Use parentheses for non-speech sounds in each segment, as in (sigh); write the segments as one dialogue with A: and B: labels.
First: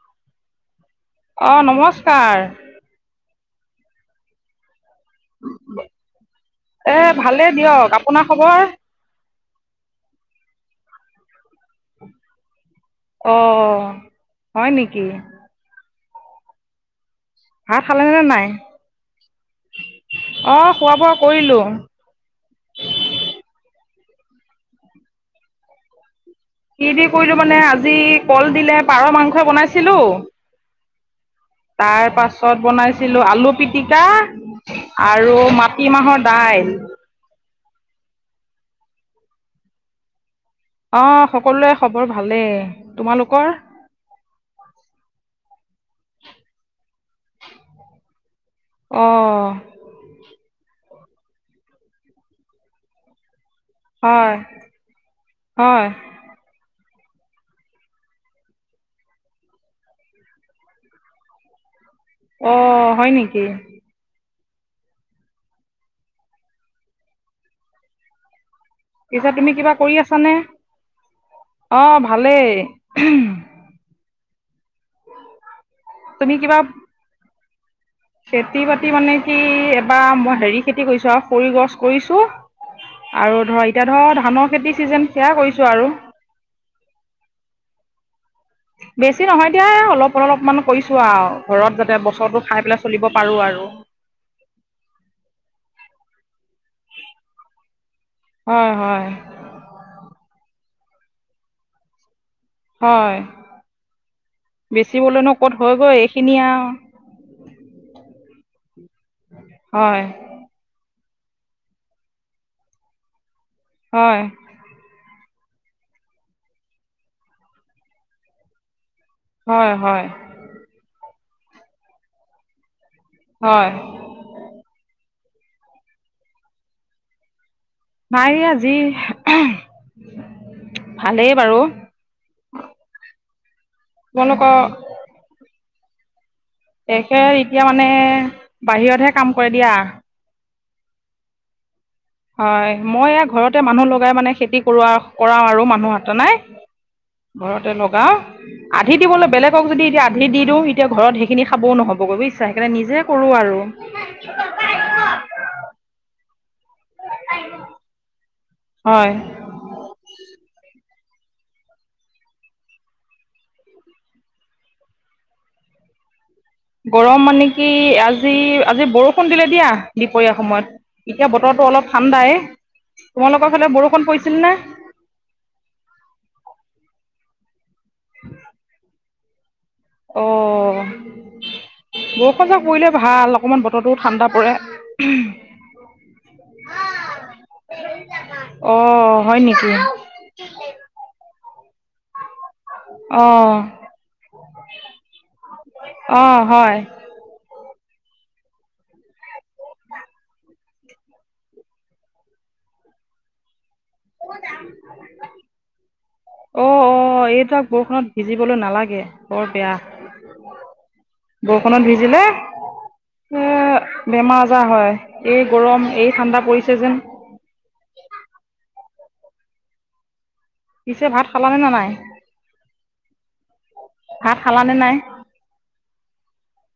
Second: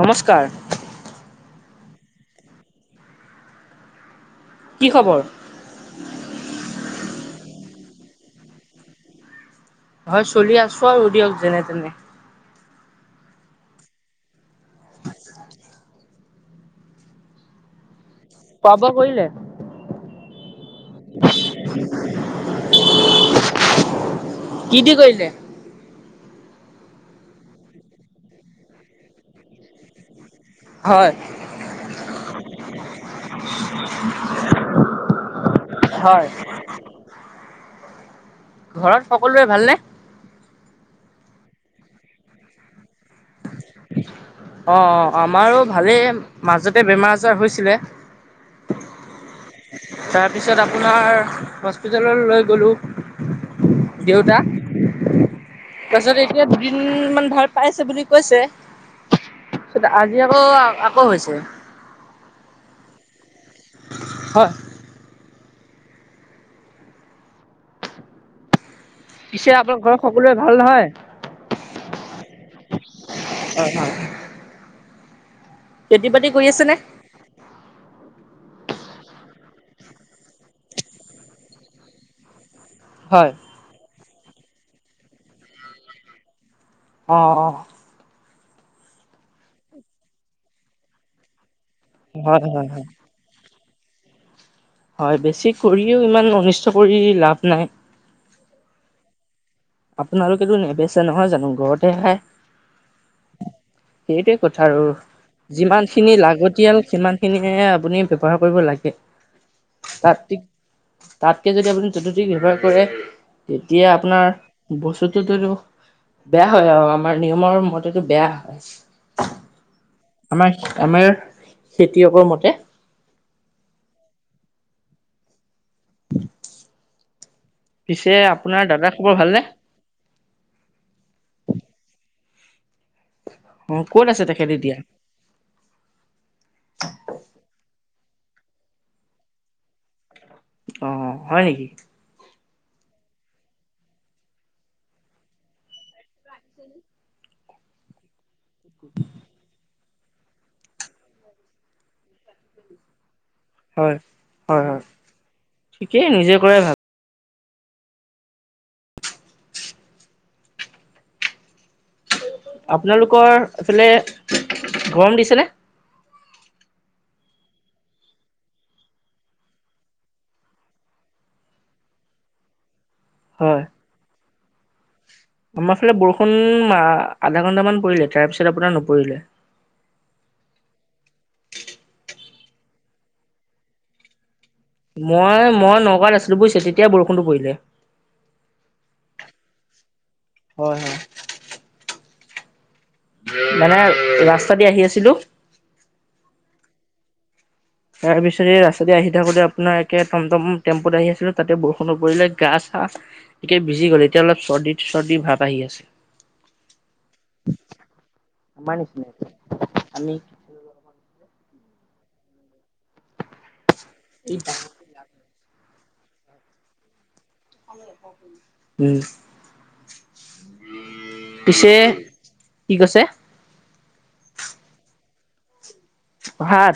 A: নমস্কাৰ।
B: অ, নমস্কাৰ।
A: কি খবৰ?
B: এ, ভালেই দিয়ক। আপোনাৰ খবৰ?
A: হয়, চলি আছো আৰু দিয়ক, যেনে-তেনে।
B: অ, হয় নেকি! ভাত খালে নে নাই?
A: খোৱা-বোৱা কৰিলে?
B: অঁ খোৱা বোৱা কৰিলোঁ
A: কি দি কৰিলে?
B: কি দি কৰিলে মানে, আজি কল দিলে পাৰ মাংসই বনাইছিলো।
A: হয়।
B: তাৰ পাছত বনাইছিলো, আলু পিটিকা আৰু মাটি
A: হয়
B: মাহৰ দাইল।
A: ঘৰত সকলোৰে ভালনে?
B: অ, সকলোৰে খবৰ ভালেই। তোমালোকৰ?
A: অ, অ, আমাৰো ভালেই, মাজতে বেমাৰ-আজাৰ হৈছিলে। (inaudible)
B: অ।
A: তাৰপিছত আপোনাৰ হস্পিতাল লৈ গ'লো।
B: হয়
A: দেউতা,
B: হয়
A: তাৰপিছত এই এতিয়া দুদিন মান ভাল পাইছে বুলি কৈছে। আজি আকৌ, আকৌ হৈছে।
B: অ, হয় নেকি!
A: হয়।
B: পিছে তুমি কিবা
A: আপোনাৰ ঘৰত
B: কৰি আছানে?
A: সকলোৰে ভাল নহয়
B: অ ভালেই।
A: হয়, হয়। খেতি-বাতি কৰি আছেনে?
B: খেতি-বাতি মানে কি, এবাৰ মই হেৰি খেতি কৰিছো, আৰু খৰি গছ কৰিছো।
A: হয়
B: আৰু ধৰ, এতিয়া ধৰ, ধানৰ খেতি চিজন সেয়া কৰিছোঁ আৰু।
A: অ, অ।
B: বেছি নহয় দিয়া, অলপ-অলপমান কৰিছো আৰু, ঘৰত যাতে
A: হয়
B: বছৰটো খাই
A: হয়
B: পেলাই
A: হয়
B: চলিব পাৰো আৰু।
A: হয়, বেছি কৰিও ইমান অনিষ্ট কৰি লাভ নাই।
B: হয়, হয়।
A: আপোনালোকেতো নেবেচে নহয় জানো ঘৰত হে খাই?
B: হয়
A: সেইটোৱে কথা আৰু
B: বেচিবলৈনো ক'ত
A: যিমান
B: হয়গৈ
A: খিনি
B: এইখিনি আৰু
A: লাগতিয়াল সিমান খিনিয়ে আপুনি ব্যৱহাৰ কৰিব লাগে,
B: হয়
A: তাত তাতকে যদি আপুনি যতুতি ব্যৱহাৰ কৰে, তেতিয়া
B: হয়
A: আপোনাৰ বস্তুটোতো বেয়া হয় আৰু আমাৰ নিয়মৰ মতেতো বেয়া হয়।
B: হয়, হয়।
A: আমাৰ আমাৰ খেতিয়কৰ মতে।
B: হয়।
A: পিছে
B: নাই
A: আপোনাৰ
B: আজি
A: দাদাৰ খবৰ ভালনে?
B: ভালেই বাৰু।
A: অ', ক'ত আছে তেখেত
B: তোমালোকৰ
A: এতিয়া?
B: তেখেত এতিয়া মানে বাহিৰতহে কাম কৰে দিয়া।
A: অ', হয় নেকি?
B: হয়, মই এইয়া ঘৰতে মানুহ লগাই মানে খেতি কৰোৱা কৰাও আৰু মানুহতে নাই। ঘৰতে লগাও, আধি দিবলৈ বেলেগক যদি এতিয়া আধি দি দিওঁ, এতিয়া ঘৰত সেইখিনি খাবও নহ'বগৈ বুজিছা, সেইকাৰণে নিজেই কৰোঁ আৰু।
A: হয়, হয়, হয়, ঠিকেই নিজেই কৰাই ভাল।
B: (unintelligible) হয়।
A: আপোনালোকৰ এইফালে গৰম দিছেনে?
B: গৰম মানে কি, আজি-আজি বৰষুণ দিলে দিয়া, দুপৰীয়া সময়ত। এতিয়া বতৰটো অলপ ঠাণ্ডাই। তোমালোকৰ
A: হয়।
B: ফালে বৰষুণ পৰিছিল নে?
A: আমাৰ ফালে বৰষুণ উম, আধা ঘন্টামান পৰিলে, তাৰপিছত আপোনাৰ নপৰিলে।
B: অ', বৰষুণজাক পৰিলে ভাল, অকমান বতৰটো ঠাণ্ডা পৰে।
A: মই, মই নগাঁৱত আছিলো বুজিছে, তেতিয়াই বৰষুণটো পৰিলে।
B: অ', হয় নেকি?
A: হয়, হয়।
B: অঁ
A: মানে, ৰাস্তা দি আহি আছিলো।
B: অ', হয়।
A: তাৰপিছতে, ৰাস্তাতে আহি থাকোতে আপোনাৰ একে টমটম টেম্পোত আহি আছিলো, তাতে বৰষুণ পৰিলে, গা-চা এতিয়া, ভিজি গ'ল, এতিয়া অলপ চৰ্দি-চৰ্দিৰ ভাব আহি আছে।
B: অ', অ', এইজাক বৰষুণত ভিজিবলৈ
A: আমাৰ
B: নেলাগে,
A: নিচিনা
B: বৰ বেয়া।
A: আমি
B: বৰষুণত ভিজিলে, এ, বেমাৰ-আজাৰ হয়। এই গৰম, এই ঠাণ্ডা পৰিছে যেন।
A: উম।
B: পিছে, ভাত খালা নে
A: পিছে
B: নাই?
A: কি কৈছে?
B: ভাত খালা নে নাই?
A: ভাত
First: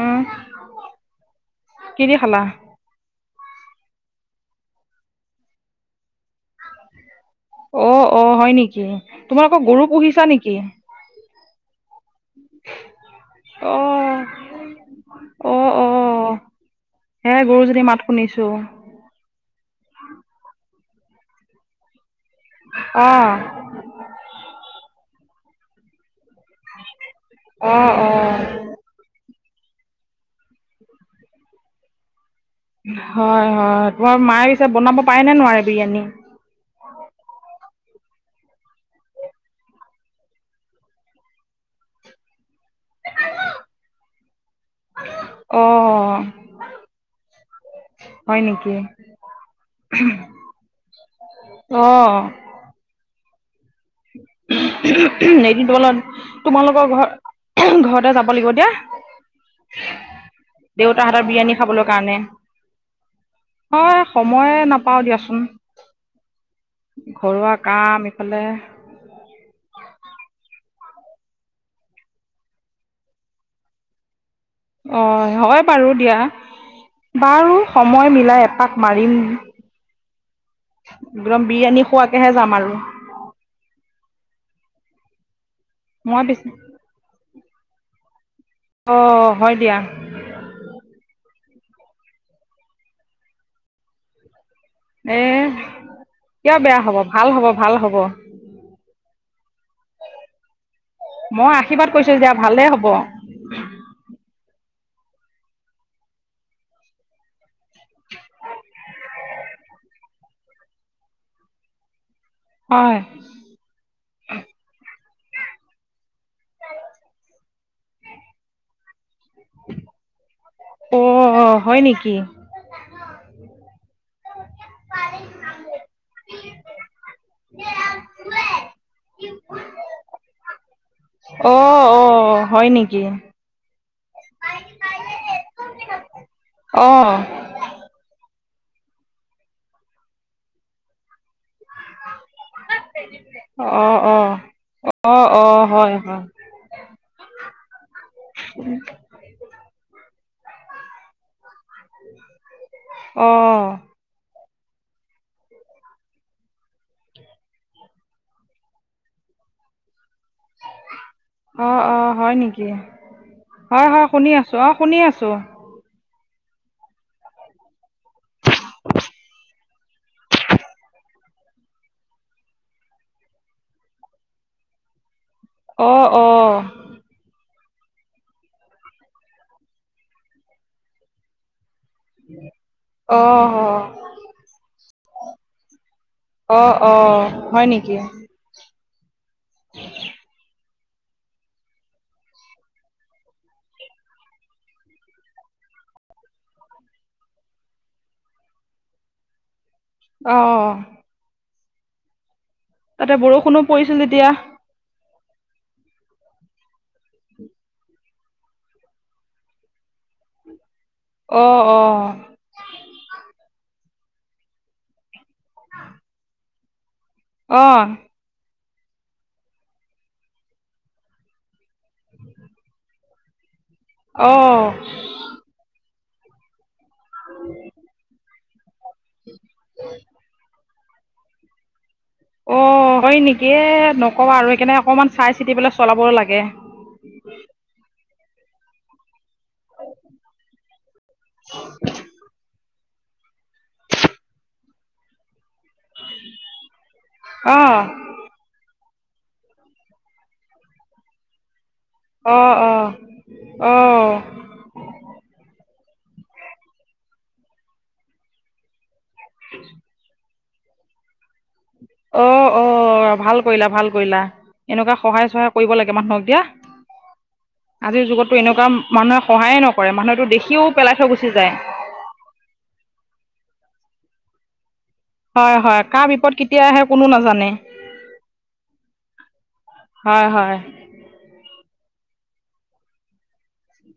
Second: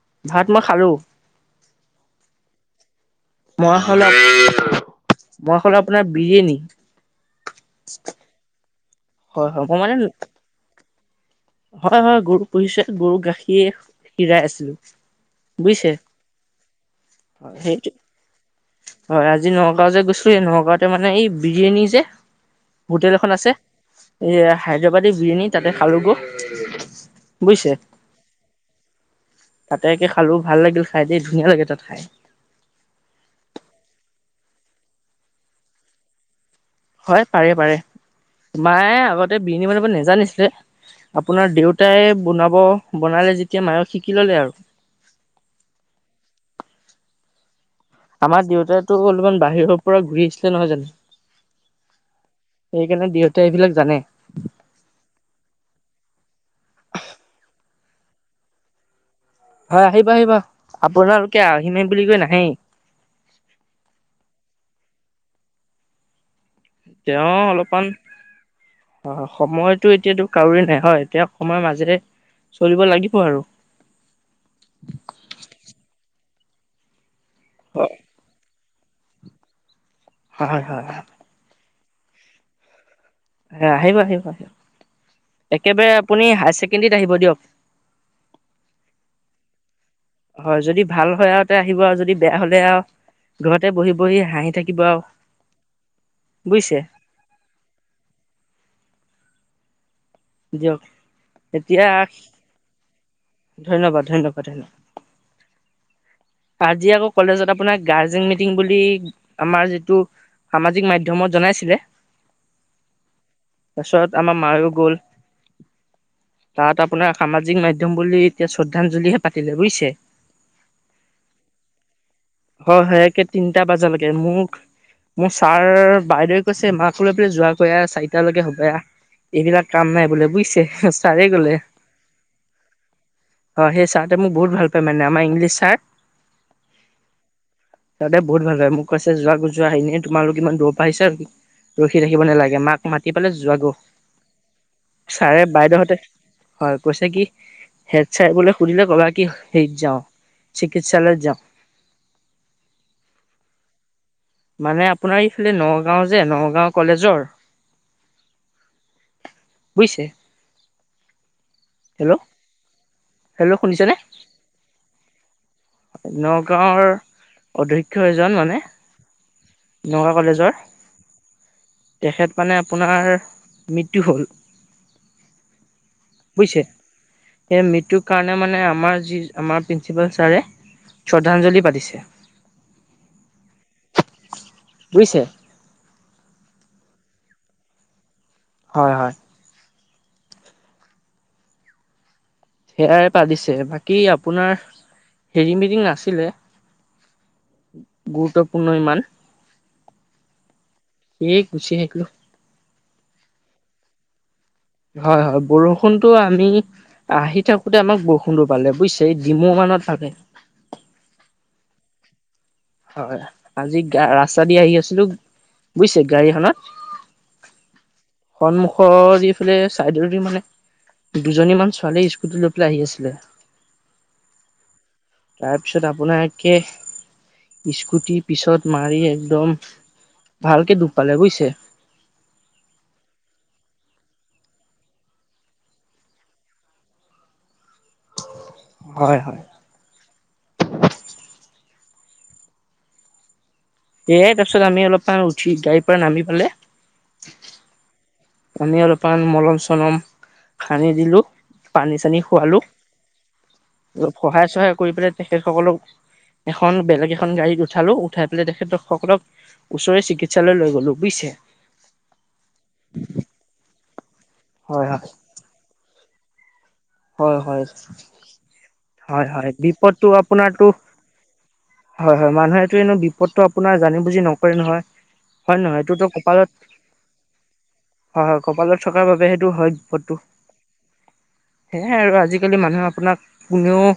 B: উম,
A: ভাত মই খালো
B: কি দি খালা?
A: মই খালো, মই খালো, আপোনাৰ বিৰিয়ানী।
B: অ', অ', হয় নেকি?
A: হয় হয়
B: তোমালোকৰ
A: মই
B: গৰু
A: মানে
B: পুহিছা নেকি?
A: হয় হয়, গৰু পুহিছে, গৰু গাখীৰ
B: অ
A: গাখীৰ খিৰাই আছিলো
B: অ অ
A: বুজিছে,
B: হে
A: হয়
B: গৰুজনী
A: সেইটোৱে।
B: মাত শুনিছো।
A: হয়, আজি নগাঁও যে গৈছিলো, এই নগাঁওতে মানে এই বিৰিয়ানী যে,
B: অ
A: হোটেল এখন আছে। এই, হায়দৰাবাদী বিৰিয়ানী তাতে খালোগৈ, বুজিছে?
B: অ অ
A: তাতে একে খালো, ভাল লাগিল খাই দেই ধুনীয়া লাগে তাত খাই।
B: হয়, হয়, তোমাৰ মায়ে পিছে বনাব পাৰে নে নোৱাৰে বিৰিয়ানী?
A: হয়, পাৰে পাৰে, মায়ে আগতে বিৰিয়নী বনাব নেজানিছিলে। আপোনাৰ দেউতাই বনাব, বনালে যেতিয়া মাইয়ো শিকি ললে আৰু।
B: অহ।
A: আমাৰ দেউতাটো অলপমান বাহিৰৰ পৰা ঘূৰি আহিছিলে নহয় জানো?
B: অহ।
A: সেইকাৰণে দেউতাই এইবিলাক জানে।
B: (unintelligible) এদিন (unintelligible) তোমালোকৰ ঘৰত ঘৰতে যাব লাগিব দিয়া।
A: হয় আহিব আহিব,
B: দেউতা হাতৰ
A: আপোনালোকে
B: বিৰিয়ানী
A: আহিমে
B: খাবলৈ
A: বুলি
B: কাৰণে
A: কৈ নাহেই।
B: হয়, সময়ে নাপাও দিয়াচোন। ঘৰুৱা কাম এইফালে
A: হয়, সময়টো এতিয়াতো কাৰুৱে নাই, হয় এতিয়া সময়ৰ মাজেৰে চলিব লাগিব আৰু।
B: অ হয় বাৰু দিয়া, বাৰু
A: হয়
B: সময় মিলাই এপাক মাৰিম
A: হয়-হয়-হয়।
B: দম বিৰিয়ানী খোৱাকেহে যাম আৰু।
A: আহিব আহিব আহিব, একেবাৰে
B: মই
A: আপুনি
B: বেছি
A: হায়াৰ-ছেকেণ্ডেৰীত আহিব দিয়ক।
B: অ হয় দিয়া।
A: হয় যদি ভাল হয় আৰু তে আহিব আৰু যদি বেয়া হ'লে আৰু ঘৰতে বহি বহি হাঁহি থাক
B: এ কিয় বেয়া হ'ব ভাল হ'ব ভাল হ'ব।
A: দিয়ক
B: মই
A: এতিয়া
B: আশীৰ্বাদ কৰিছো যেতিয়া ভালেই হ'ব।
A: ধন্যবাদ ধন্যবাদ ধন্যবাদ। আজি আকৌ কলেজত আপোনাৰ গাৰ্জেন মিটিং বুলি আমাৰ যিটো সামাজিক মাধ্যমত জনাইছিলে
B: হয়।
A: পাছত আমাৰ মায়ও গ'ল, তাত আপোনাৰ সামাজিক মাধয়ম বুলি এতিয়া শ্ৰদ্ধাঞ্জলিহে পাতিলে বুজছে?
B: অ অ হয় নেকি?
A: হয় হয় একে তিনিটা বজালৈকে মোক মোৰ ছাৰ বাইদেউে কৈছে মাকো লৈ (unintelligible) যোৱাকৈ আহ চাৰিটালৈকে হ'ব আহ। এইবিলাক কাম নাই বোলে বুজিছে। ছাৰে গ'লে
B: অ অ হয় নেকি?
A: হয় সেই ছাৰটোৱে মোক বহুত ভাল পায় মানে আম ইংলিছ ছাৰ
B: অ।
A: তহঁতে বহুত ভাল পায় মোক কৈছে যোৱাগে যোৱা, এনেই তোমালোক ইমান দূৰৰ পৰা আহিছা ৰখি থাকিব নালাগে, মাক মাতি পালে
B: অ',
A: যোৱাগো।
B: অ', অ',
A: ছাৰে
B: অ', হয়,
A: বাইদেউহতে
B: হয়,
A: হয় কৈছে কি হেট ছাৰ বোলে শুধিলে কবা কি, হেৰিত যাওঁ চিকিৎসালয়ত যাওঁ।
B: অ।
A: মানে আপোনাৰ এইফালে নগাঁও যে নগাঁও কলেজৰ বুজিছে?
B: অ অ
A: হেল্ল'
B: হয় নেকি?
A: হেল্ল'
B: হয়
A: শুনিছেনে
B: হয় শুনি আছোঁ, অ শুনি আছোঁ।
A: নগাঁৱৰ অধ্যক্ষ এজন মানে নগাঁ কলেজৰ তেখেত মানে আপোনাৰ মৃত্যু হ'ল।
B: অ
A: বুজিছে?
B: অ',
A: সেই মৃত্যুৰ কাৰণে মানে আমাৰ যি আমাৰ প্ৰিন্সিপাল ছাৰে শ্ৰদ্ধাঞ্জলি পাতিছে।
B: অ অ।
A: বুজিছে?
B: অ অ হয় নেকি?
A: হয় হয়।
B: (inaudible)
A: সেয়াৰে পাতিছে বাকী আপোনাৰ হেৰি মিটিং নাছিলে? গুৰুত্বপূৰ্ণ ইমান।
B: অ।
A: এই গুছি আহিলো।
B: তাতে বৰষুণো পৰিছিল তেতিয়া?
A: হয় হয় বৰষুনটো আমি আহি থাকোতে আমাক বৰষুনটো পালে বুজিছে এই ডিমৌ মানত পালে।
B: অ অ।
A: হয় আজি গা ৰাস্তা দি আহি আছিলো বুজিছে গাড়ীখনত?
B: অ'।
A: সন্মুখ যিফেলে চাইডৰ দি মানে দুজনীমান ছোঁ ছোৱালী স্কুটি লৈ পেলাই আহি আছিলে।
B: অ'।
A: তাৰপিছত আপোনাকে স্কুটি পিছত মাৰি একদম ভালকে দুখ পালে বুজিছে।
B: অঁ হয় নিকি এ নকওঁ আৰু সেইকাৰণে অকণমান চাই চিতি পেলাই চলাব লাগে।
A: হয় হয়।
B: (inaudible)
A: এয়ে তাৰ পিছত আমি অলপমান উঠি গাড়ীৰ পৰা নামি পালে।
B: অ।
A: আমি অলপমান মলম - চলম সানি দিলো। পানী - চানী
B: অ',
A: খোৱালো,
B: অ',
A: অলপ
B: অ',
A: সহায় - চহায় কৰি পেলাই তেখেতসকলক এখন বেলেগ এখন গাড়ীত উঠালো, উঠাই পেলাই তেখেতক সকলক ওচৰে চিকিৎসালয়লৈ গ'লো বুজিছে।
B: অ অ ভাল কৰিলা ভাল কৰিলা
A: হয়
B: এনেকুৱা
A: হয়।
B: সহায় - চহায় কৰিব লাগে মানুহক দিয়া।
A: হয় হয়
B: আজিৰ যুগতো এনেকুৱা মানুহে
A: হয় হয়
B: সহায়ে নকৰে
A: বিপদটো
B: মানুহেটো দেখিও
A: আপোনাৰতো
B: পেলাই থৈ গুচি যায়।
A: হয় হয় মানুহেটো এনো বিপদটো আপোনাৰ জানি বুজি নকৰে নহয়।
B: হয় হয়
A: নহয় এইটোতো
B: কাৰ বিপদ
A: কপালত
B: কেতিয়া আহে কোনো নাজানে।
A: হয় হয় কপালত থকাৰ বাবে সেইটো হয় বিপদটো।
B: হয় হয়
A: সেয়াই আৰু আজিকালি মানুহে আপোনাক কোনেও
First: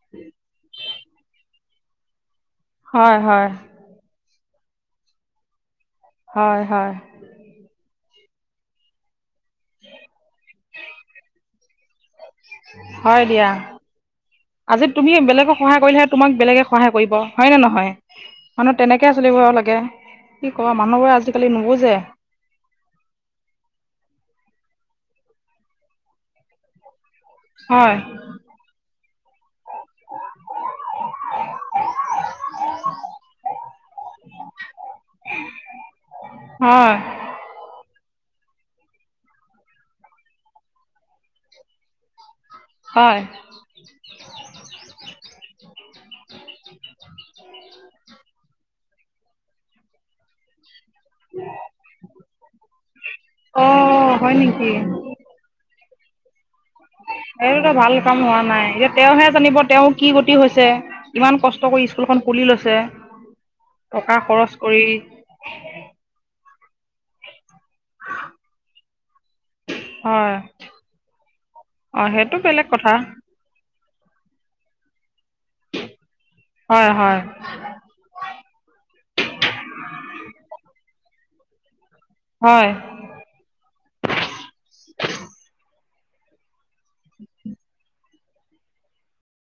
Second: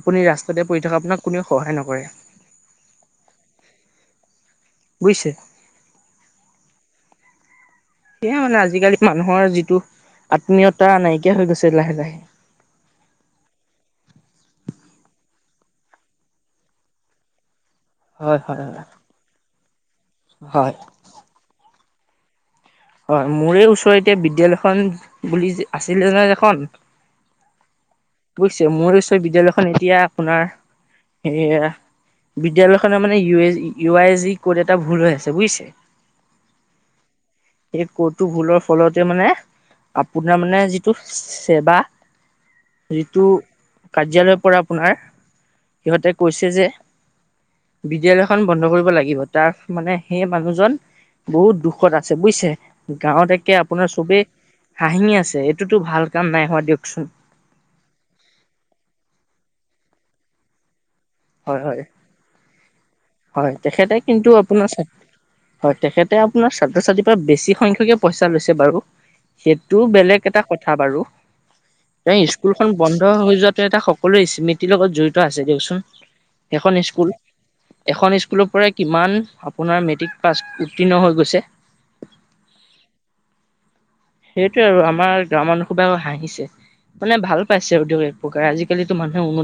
A: আপুনি ৰাস্তাতে পৰি থকা আপোনাক কোনেও সহায় নকৰে।
B: হয় হয়।
A: বুজিছে?
B: হয় হয়।
A: সেয়া মানে আজিকালি মানুহৰ যিটো আত্মীয়তা নাইকিয়া হৈ গৈছে লাহে লাহে।
B: হয় দিয়া। আজি তুমি বেলেগক সহায় কৰিলেহে তোমাক বেলেগে সহায় কৰিব হয়নে নহয়?
A: হয় হয়
B: মানুহ
A: হয়
B: তেনেকে চলিব লাগে কি
A: হয়
B: ক মানুহবোৰে আজিকালি নুবুজে।
A: হয় মোৰে ওচৰত এতিয়া বিদ্যালয়খন বুলি যে আছিলে যে এখন।
B: হয়।
A: বুইছে মোৰ উচৰ বিদ্যয়ালয়খন এতিয়া আপোনাৰ সেয়া বিদ্যালয়খনৰ মানে ই এ ইউ আই জি ক'ত এটা ভুল হৈ আছে বুইছে
B: হয়।
A: এ পটু ভুলৰ ফলতে মানে আপোনাৰ মানে যিটো চেৱা
B: হয়
A: যিতু কাৰ্যালয়ৰ পৰা আপোনাৰ সিহঁতে কৈছে যে বিদ্যালয় খন বন্ধ কৰিব লাগিব তাৰ মানে সেই মানুহজন বহুত দুখত আছে বুইছে গাঁৱত একে
B: অ
A: আপোনাৰ চবেই
B: হয় নেকি
A: হাঁহি আছে। এইতোটো ভাল কাম নাই হোৱা দিয়কচোন।
B: এইটোতো ভাল কাম হোৱা নাই এতিয়া তেওঁহে জানিব তেওঁ কি গতি হৈছে ইমান
A: হয়
B: কষ্ট
A: হয়
B: কৰি স্কুলখন খুলি লছে।
A: হয় তেখেতে কিন্তু আপোনাৰ ছা হয় তেখেতে আপোনাৰ ছাত্ৰ- ছাত্ৰীৰ পৰা বেছি সংখ (unintelligible) পইচা লৈছে বাৰু সেইটো বেলেগ
B: হয়
A: এটা কথা বাৰু
B: অঁ
A: এই
B: সেইটো বেলেগ
A: স্কুলখন
B: কথা
A: বন্ধ হৈ যোৱাটো এটা সক সকলো স্মৃতিৰ লগত জড়িত আছে দিয়কচোন সেইখন
B: হয়
A: স্কুল।
B: হয়
A: এখন স্কুলৰ পৰাই কিমান আপোনাৰ মেট্ৰিক পাছ উত্তীৰ্ণ হৈ গৈছে।
B: হয়।
A: সেইটোৱে আৰু আমাৰ গাঁৱৰ মানুহ হুদাও হাঁহিছে মানে ভাল পাইছে (unintelligible) (unintelligible) আজিকালিটো মানুহে উন্নতি